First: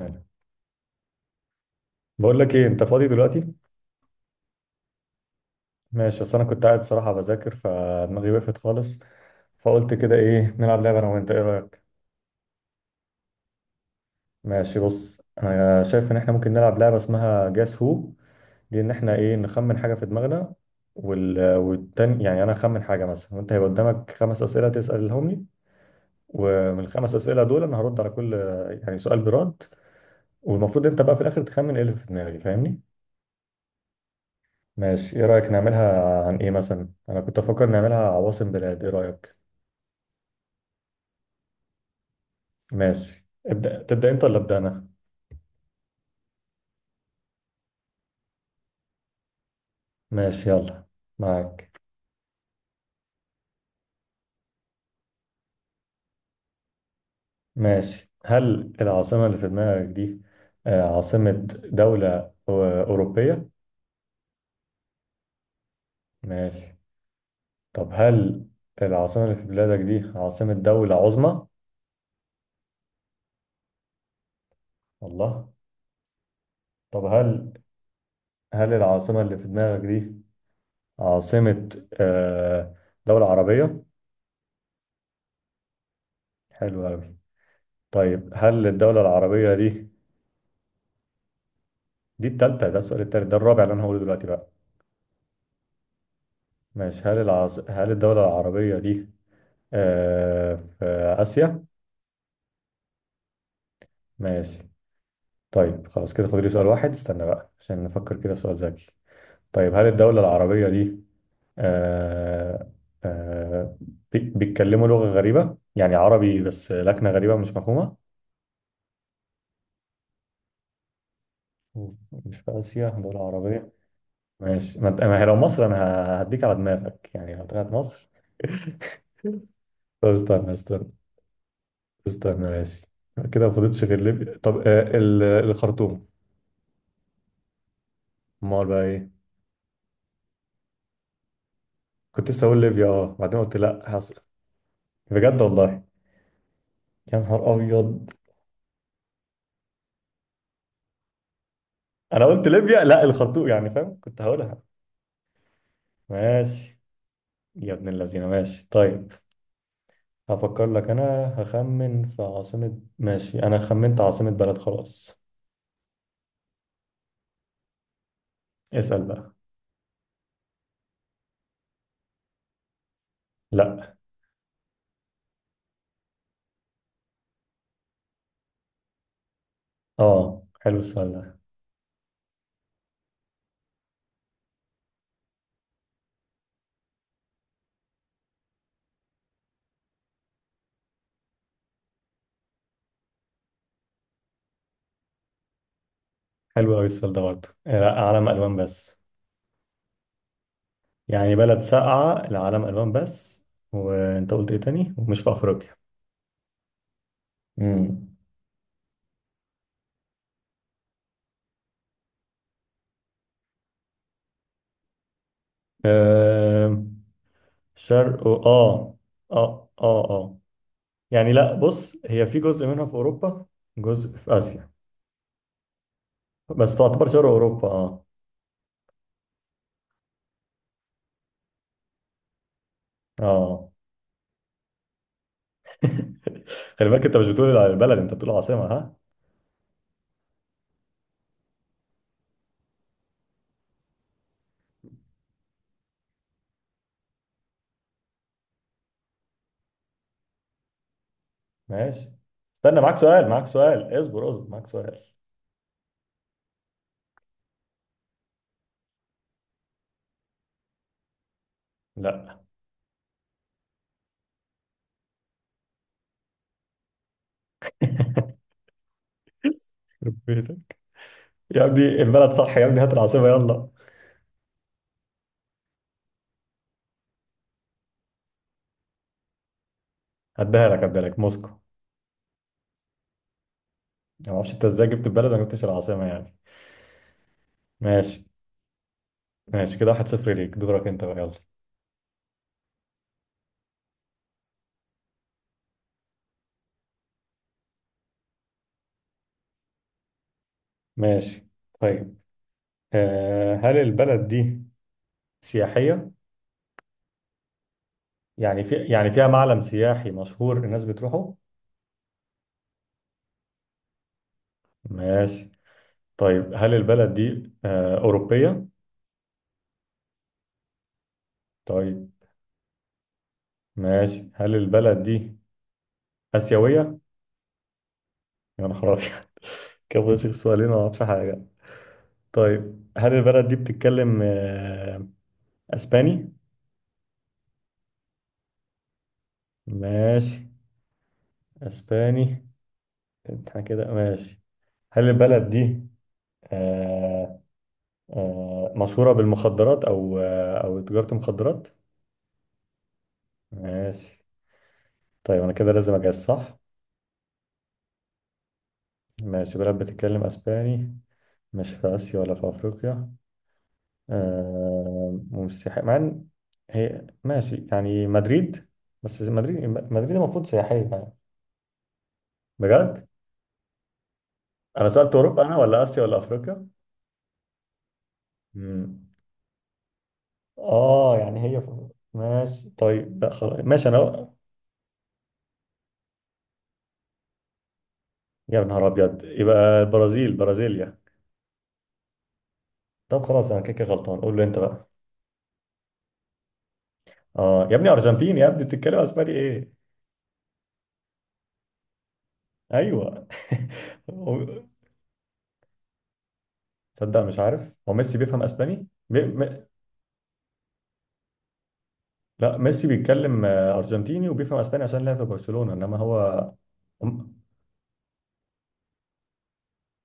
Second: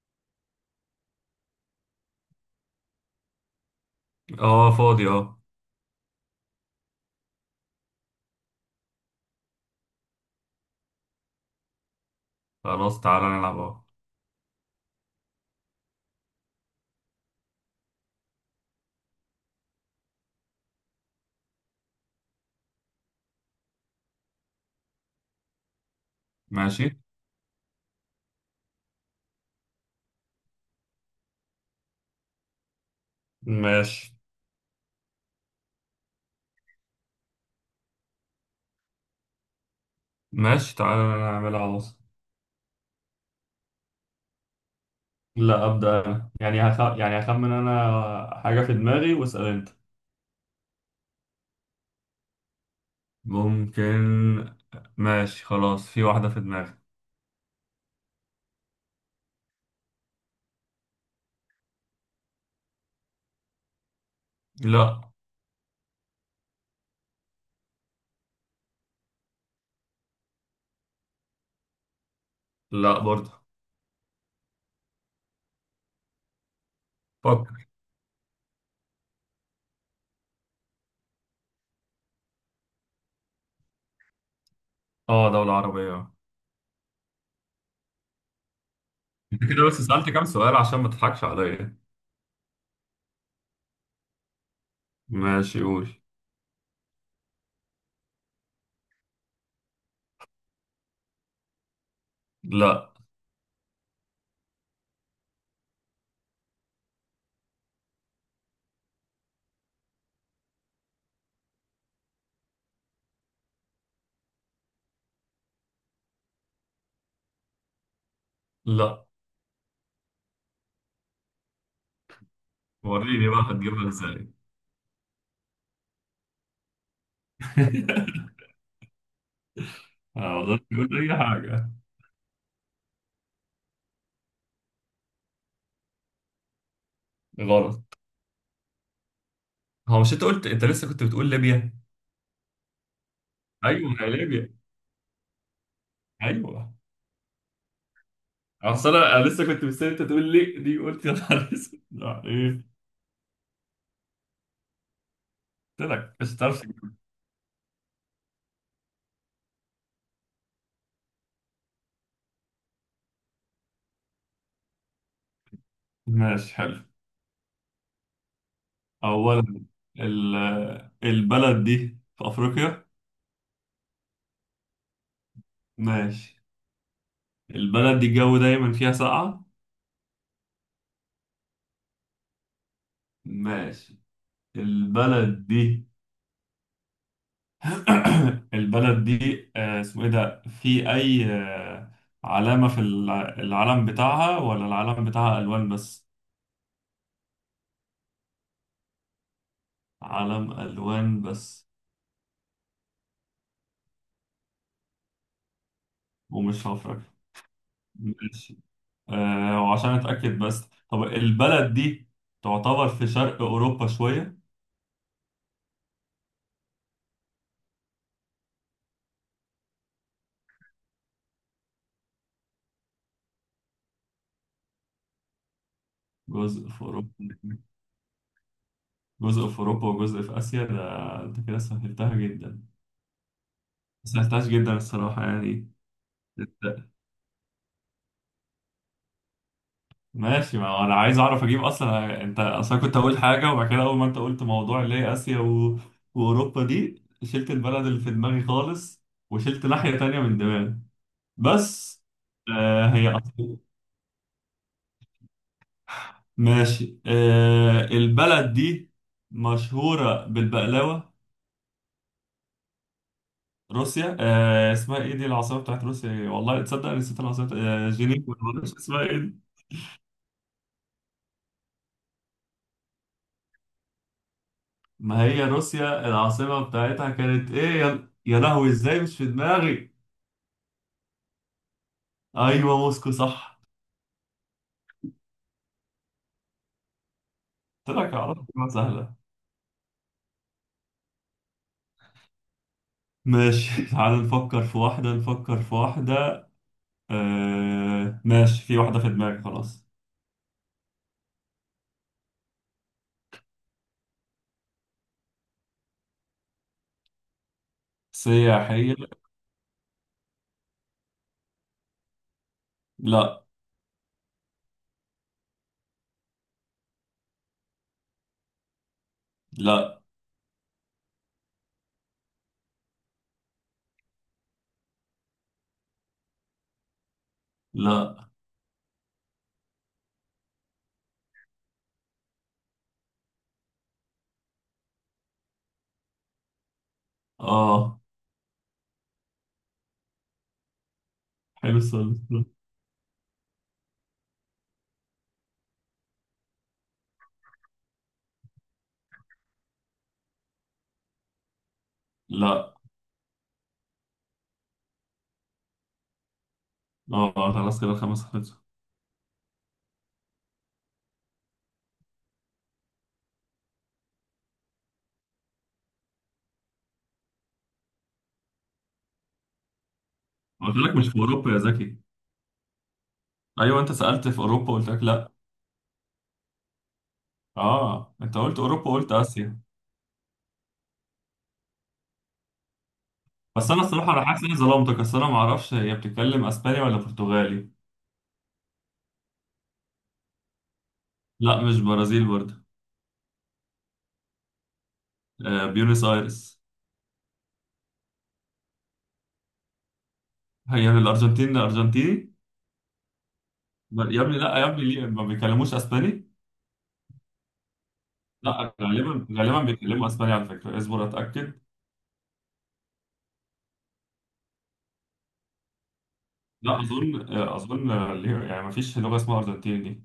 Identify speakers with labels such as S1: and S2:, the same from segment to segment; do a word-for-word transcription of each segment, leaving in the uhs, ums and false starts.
S1: يعني. بقول لك ايه، انت فاضي دلوقتي؟
S2: اه فاضي اه.
S1: ماشي، اصل انا كنت قاعد صراحه بذاكر فدماغي وقفت خالص، فقلت كده ايه نلعب لعبه انا وانت، ايه رايك؟
S2: خلاص، تعالى نلعب، اه.
S1: ماشي، بص انا شايف ان احنا ممكن نلعب لعبه اسمها جاس هو، دي ان احنا ايه نخمن حاجه في دماغنا، وال... والتاني يعني انا اخمن حاجه مثلا وانت هيبقى قدامك خمس اسئله تسالهم لي، ومن
S2: ماشي،
S1: الخمس اسئله دول انا هرد على كل يعني سؤال برد. والمفروض انت بقى في الاخر تخمن ايه اللي في دماغي، فاهمني؟
S2: ماشي،
S1: ماشي، ايه رأيك نعملها عن ايه؟ مثلا انا كنت افكر نعملها عواصم بلاد، ايه رأيك؟
S2: ماشي. تعالى نعملها اهو.
S1: ماشي، ابدأ تبدأ انت ولا ابدأ انا؟
S2: لا، أبدأ أنا. يعني هخ... يعني هخمن أنا حاجة في دماغي واسأل أنت.
S1: ماشي يلا. معاك.
S2: ممكن. ماشي، خلاص. في واحدة في دماغي.
S1: ماشي، هل العاصمة اللي في دماغك دي آه، عاصمة دولة أو- أوروبية؟
S2: لا.
S1: ماشي. طب هل العاصمة اللي في بلادك دي عاصمة دولة عظمى؟
S2: لا برضه.
S1: الله. طب هل
S2: فكر.
S1: هل العاصمة اللي في دماغك دي عاصمة آه، دولة عربية؟
S2: اه، دولة عربية، اه.
S1: حلو أوي. طيب هل الدولة
S2: انت
S1: العربية
S2: كده بس
S1: دي،
S2: سألت كام سؤال عشان ما تضحكش عليا؟
S1: دي التالتة، ده السؤال التالت، ده الرابع اللي أنا هقوله دلوقتي بقى.
S2: ماشي، قول.
S1: ماشي، هل العاص... هل الدولة العربية دي آه في آسيا؟
S2: لا.
S1: ماشي، طيب خلاص كده فاضل لي سؤال واحد، استنى بقى عشان نفكر كده في سؤال ذكي. طيب هل الدولة العربية دي آه آه بي- بيتكلموا لغة غريبة؟ يعني عربي بس لكنة غريبة مش مفهومة؟
S2: لا،
S1: مش في آسيا دولة
S2: وريني بقى
S1: عربية؟
S2: هتجيبها ازاي؟
S1: ماشي. ما أنت- ما هي لو مصر أنا ه- هديك على دماغك، يعني لو طلعت مصر. طب
S2: أنا ما
S1: استنى
S2: أقدرش
S1: استنى
S2: أقول أي حاجة.
S1: استنى، ماشي. كده ما فضلتش غير ليبيا. طب آه ال- الخرطوم؟
S2: غلط.
S1: امال بقى ايه؟
S2: هو مش انت قلت؟ انت لسه كنت بتقول ليبيا.
S1: كنت لسه اقول ليبيا، اه بعدين قلت لا،
S2: ايوه، ما هي
S1: حصل.
S2: ليبيا.
S1: بجد والله.
S2: ايوه.
S1: يا نهار ابيض.
S2: اصل انا أنا لسه كنت مستني انت تقول لي دي، قلت يا نهار اسود، لا،
S1: انا قلت
S2: ايه.
S1: ليبيا لا الخرطوم، يعني فاهم كنت هقولها.
S2: قلت لك مش هتعرف
S1: ماشي،
S2: تجيبها.
S1: يا ابن اللذينه. ماشي طيب، هفكر لك انا، هخمن في عاصمة. ماشي انا خمنت عاصمة بلد خلاص.
S2: ماشي، حلو.
S1: اسأل بقى.
S2: اولا، ال- البلد دي في افريقيا؟
S1: لا.
S2: ماشي. البلد دي الجو دايما فيها ساقعة؟
S1: اه حلو السؤال ده.
S2: ماشي. البلد دي البلد دي آه، اسمه ايه ده في اي آه، علامة في الع- العلم بتاعها، ولا العلم بتاعها الوان بس؟
S1: حلو قوي السؤال ده برضه، آه، لا علم الوان بس.
S2: علم ألوان
S1: يعني بلد
S2: بس.
S1: ساقعة العلم ألوان بس. وأنت قلت إيه تاني؟ ومش في أفريقيا.
S2: ومش هفرك.
S1: مم.
S2: ماشي. آه وعشان أتأكد بس، طب البلد دي تعتبر في شرق أوروبا شوية؟
S1: آه، شرق و- آه، آه آه آه، يعني لا، بص هي في جزء منها في أوروبا، جزء في آسيا،
S2: جزء
S1: بس
S2: في
S1: تعتبر
S2: أوروبا.
S1: شرق أوروبا، آه.
S2: جزء في أوروبا وجزء في آسيا، ده أنت كده سهلتها جدا.
S1: آه
S2: سهلتهاش جدا الصراحة، يعني. أنت-
S1: خلي بالك، أنت مش بتقول على البلد، أنت بتقول عاصمة، ها.
S2: ماشي، ما هو أنا عايز أعرف أجيب أصلا. أنت أصلا كنت أقول حاجة، وبعد كده أول ما أنت قلت موضوع اللي هي آسيا و... وأوروبا، دي شلت البلد اللي في دماغي خالص، وشلت ناحية تانية من دماغي. بس.
S1: ماشي، استنى
S2: آه
S1: معاك
S2: هي.
S1: سؤال معاك سؤال اصبر اصبر، معاك سؤال.
S2: ماشي. آه البلد دي مشهورة بالبقلاوة؟
S1: لا.
S2: روسيا. آه اسمها ايه دي، العاصمة بتاعت روسيا إيه؟ والله تصدق أنا نسيت العاصمة بتاعت- آه جنيف ولا معرفش اسمها ايه دي.
S1: يخرب بيتك يا ابني، البلد صح يا ابني، هات العاصمة يلا.
S2: ما هي روسيا العاصمة بتاعتها كانت ايه؟ يا, يا لهوي، ازاي مش في دماغي.
S1: هديها لك هديها لك موسكو.
S2: ايوه، موسكو، صح.
S1: يعني ما اعرفش انت ازاي جبت البلد ما جبتش العاصمة يعني.
S2: قلت لك
S1: ماشي
S2: اعرف. سهلة.
S1: ماشي كده، واحد صفر ليك، دورك انت بقى يلا.
S2: ماشي. تعال نفكر في واحدة، نفكر في واحدة. آه ماشي، في واحدة في دماغي خلاص.
S1: ماشي طيب، آه هل البلد دي سياحية؟ يعني في،
S2: سياحية؟
S1: يعني فيها معلم سياحي مشهور الناس بتروحه.
S2: لا.
S1: ماشي طيب، هل البلد دي آه أوروبية؟
S2: لا.
S1: طيب ماشي، هل البلد دي آسيوية؟
S2: لا.
S1: يا نهار أبيض. كده بشيخ سؤالين ما اعرفش حاجة. طيب هل البلد دي بتتكلم آه أسباني؟
S2: اه،
S1: ماشي.
S2: حلو السؤال.
S1: أسباني. احنا كده ماشي. هل البلد دي آه، آه، مشهورة بالمخدرات أو آه، أو تجارة مخدرات؟
S2: لا.
S1: ماشي طيب، أنا كده لازم أجهز صح؟
S2: اه، خلاص كده الخمس خلصوا.
S1: ماشي، بلد بتتكلم أسباني، مش في آسيا ولا في أفريقيا، آه، ومش سياحية، مع إن هي ماشي يعني مدريد، بس مدريد مدريد المفروض
S2: قلت
S1: سياحية
S2: لك مش
S1: يعني.
S2: في اوروبا يا زكي.
S1: بجد؟
S2: ايوه، انت سالت في اوروبا،
S1: أنا
S2: قلت لك
S1: سألت
S2: لا.
S1: أوروبا أنا ولا آسيا ولا أفريقيا؟
S2: اه، انت قلت اوروبا
S1: مم.
S2: وقلت اسيا.
S1: آه يعني هي في- ماشي طيب لا خلاص
S2: بس انا
S1: ماشي
S2: الصراحه انا
S1: أنا.
S2: حاسس اني ظلمتك. اصل انا ما اعرفش هي بتتكلم اسباني ولا برتغالي.
S1: يا نهار أبيض، يبقى البرازيل، برازيليا.
S2: لا، مش برازيل برضه.
S1: طب خلاص انا كده كده غلطان، قول له انت بقى.
S2: آه بيونس ايرس.
S1: اه يا ابني ارجنتيني، يا ابني بتتكلم اسباني ايه.
S2: هي من الارجنتين، ارجنتيني.
S1: ايوه.
S2: ب- يا ابني لا،
S1: هو-
S2: يا ابني ليه ما بيكلموش اسباني؟
S1: تصدق مش عارف، هو ميسي بيفهم
S2: لا،
S1: اسباني بي...
S2: غالبا غالبا
S1: م...
S2: بيتكلموا اسباني على فكره، اصبر اتاكد.
S1: لا ميسي بيتكلم آه، ارجنتيني وبيفهم اسباني عشان لعب في برشلونة، انما هو
S2: لا اظن،
S1: أم-
S2: آه، اظن آه، ليه- يعني ما فيش لغه اسمها ارجنتيني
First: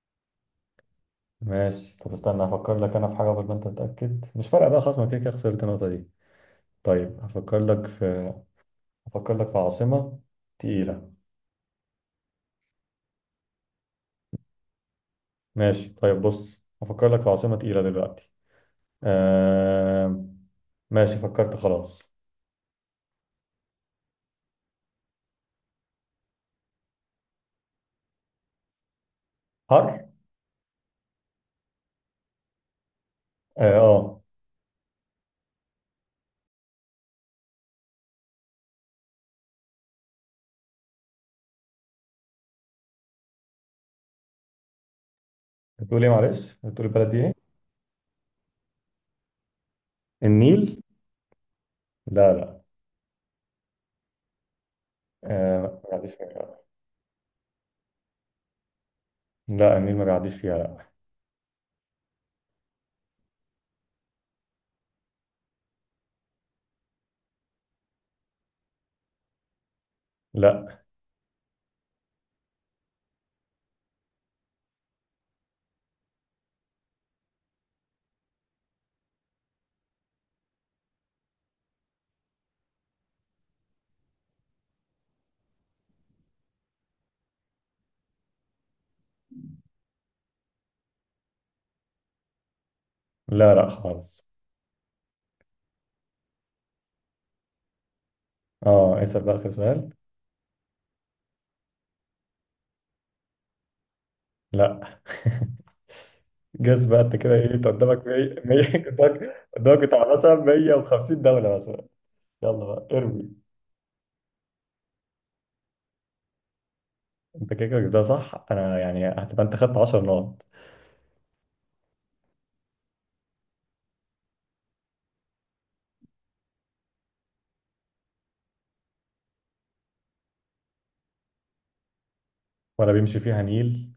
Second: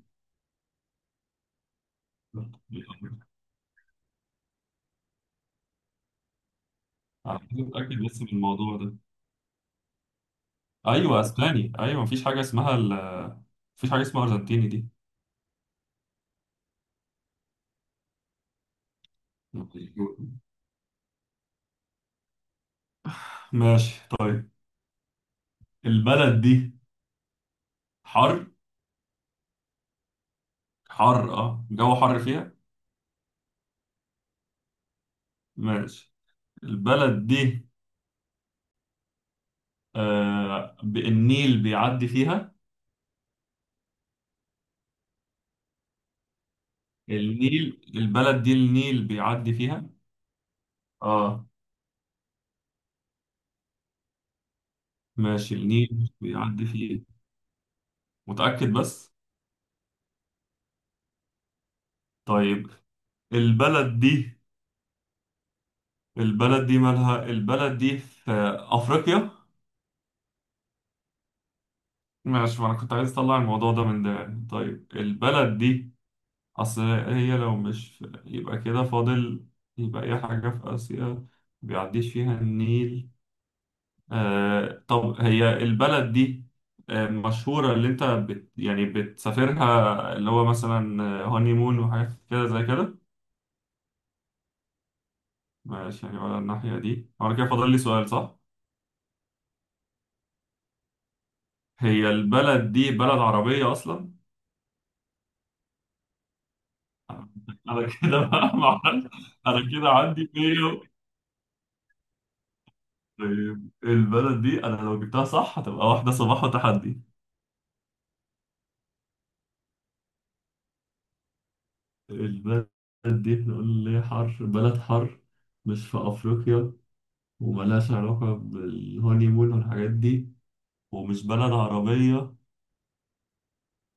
S1: ماشي. طب استنى هفكر
S2: دي.
S1: لك انا في حاجة، قبل ما انت تتأكد مش فارقة بقى خلاص، ما كده كده خسرت النقطة دي. طيب
S2: على
S1: هفكر
S2: فكرة
S1: لك
S2: اتاكد بس من
S1: في
S2: الموضوع ده.
S1: هفكر لك في عاصمة تقيلة.
S2: ايوه اسباني، ايوه مفيش حاجه اسمها ال... مفيش حاجه اسمها ارجنتيني دي.
S1: ماشي طيب بص، هفكر لك في عاصمة تقيلة دلوقتي، آه... ماشي فكرت خلاص.
S2: ماشي طيب، البلد دي حر؟
S1: حر،
S2: حر. اه الجو حر فيها.
S1: اه آه.
S2: ماشي. البلد دي، آه ب- النيل بيعدي فيها؟
S1: بتقول ايه؟ معلش بتقول البلد دي ايه؟
S2: النيل، البلد دي النيل بيعدي فيها.
S1: النيل؟
S2: اه،
S1: لا لا.
S2: ماشي،
S1: آه ما
S2: النيل
S1: بيعديش فيها
S2: بيعدي فيها. متأكد بس؟
S1: لا. النيل ما بيعديش فيها لا.
S2: طيب البلد دي البلد دي مالها، البلد دي في أفريقيا؟
S1: لا
S2: ماشي، ما انا كنت عايز اطلع الموضوع ده من ده يعني. طيب البلد دي، اصل هي لو مش في- يبقى كده فاضل. يبقى اي حاجة في اسيا. بيعديش فيها النيل. آه طب هي البلد دي، آه مشهورة اللي انت بت يعني بتسافرها، اللي هو مثلا هاني مون وحاجات كده زي كده؟
S1: لا لا خالص.
S2: ماشي، يعني ولا الناحية دي، وانا كده فاضل لي سؤال صح؟
S1: اه اسأل بقى آخر سؤال.
S2: هي البلد دي بلد عربية اصلا؟
S1: لا. جاز بقى انت كده، ايه انت
S2: انا
S1: قدامك
S2: كده
S1: مية،
S2: بقى،
S1: مية
S2: معرفش،
S1: قدامك
S2: انا
S1: قدامك
S2: كده
S1: بتاع
S2: عندي.
S1: مثلا مية وخمسين دولة مثلا. يلا بقى ارمي.
S2: طيب البلد دي، انا لو جبتها صح هتبقى واحدة صباح وتحدي.
S1: انت كده كده جبتها صح انا يعني، هتبقى انت خدت عشر نقط.
S2: البلد دي هنقول ليه حر، بلد حر، مش في افريقيا، وملهاش علاقة بالهوني مون والحاجات دي، ومش بلد عربية.
S1: ولا بيمشي فيها نيل؟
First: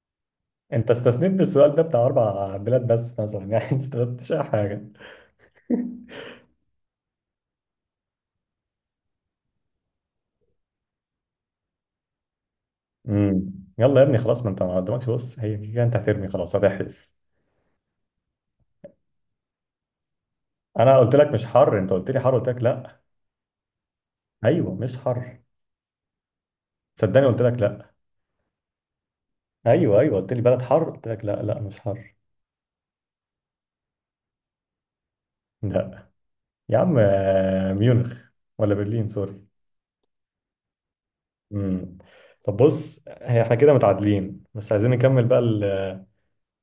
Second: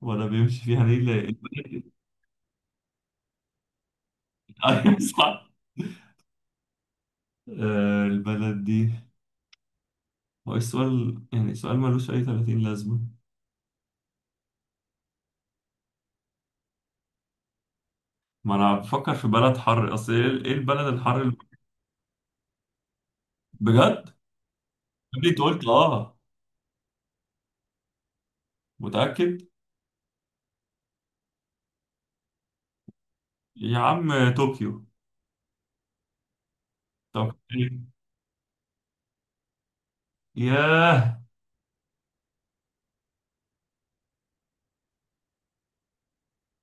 S2: ولا بيمشي فيها
S1: انت
S2: نيل
S1: استثنيت بالسؤال ده
S2: البلد-
S1: بتاع اربع بلاد بس مثلا يعني ما استفدتش اي حاجة.
S2: ايوه صح. آه، البلد دي. هو إيه السؤال؟ يعني سؤال ملوش اي ثلاثين لازمة.
S1: امم. يلا يا ابني خلاص، ما انت ما قدامكش، بص هي كده كده انت هترمي خلاص هتحلف.
S2: ما انا بفكر في بلد حر، اصل ايه، إيه البلد
S1: انا قلت
S2: الحر
S1: لك
S2: الم-
S1: مش حر، انت قلت لي حر قلت لك لا.
S2: بجد؟
S1: ايوه مش
S2: قبل
S1: حر.
S2: انت قلت اه.
S1: صدقني قلت لك لا.
S2: متأكد؟
S1: ايوه ايوه قلت لي بلد حر قلت لك لا لا مش حر.
S2: يا عم طوكيو.
S1: لا. يا عم
S2: طب
S1: آه،
S2: إيه؟
S1: ميونخ، ولا برلين سوري.
S2: ياه.
S1: امم. طب بص هي احنا كده متعادلين، بس عايزين نكمل بقى ال-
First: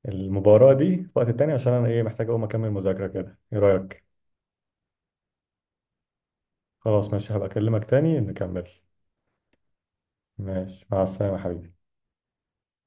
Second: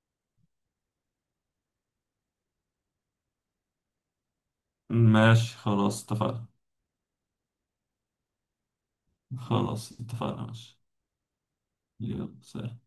S1: المباراة دي في وقت تاني، عشان انا ايه محتاج اقوم اكمل مذاكرة كده، ايه رأيك؟
S2: ماشي، خلاص اتفقنا.
S1: خلاص ماشي، هبقى اكلمك تاني نكمل.
S2: خلاص اتفقنا، ماشي.
S1: ماشي مع السلامة يا حبيبي.
S2: يلا، سلام.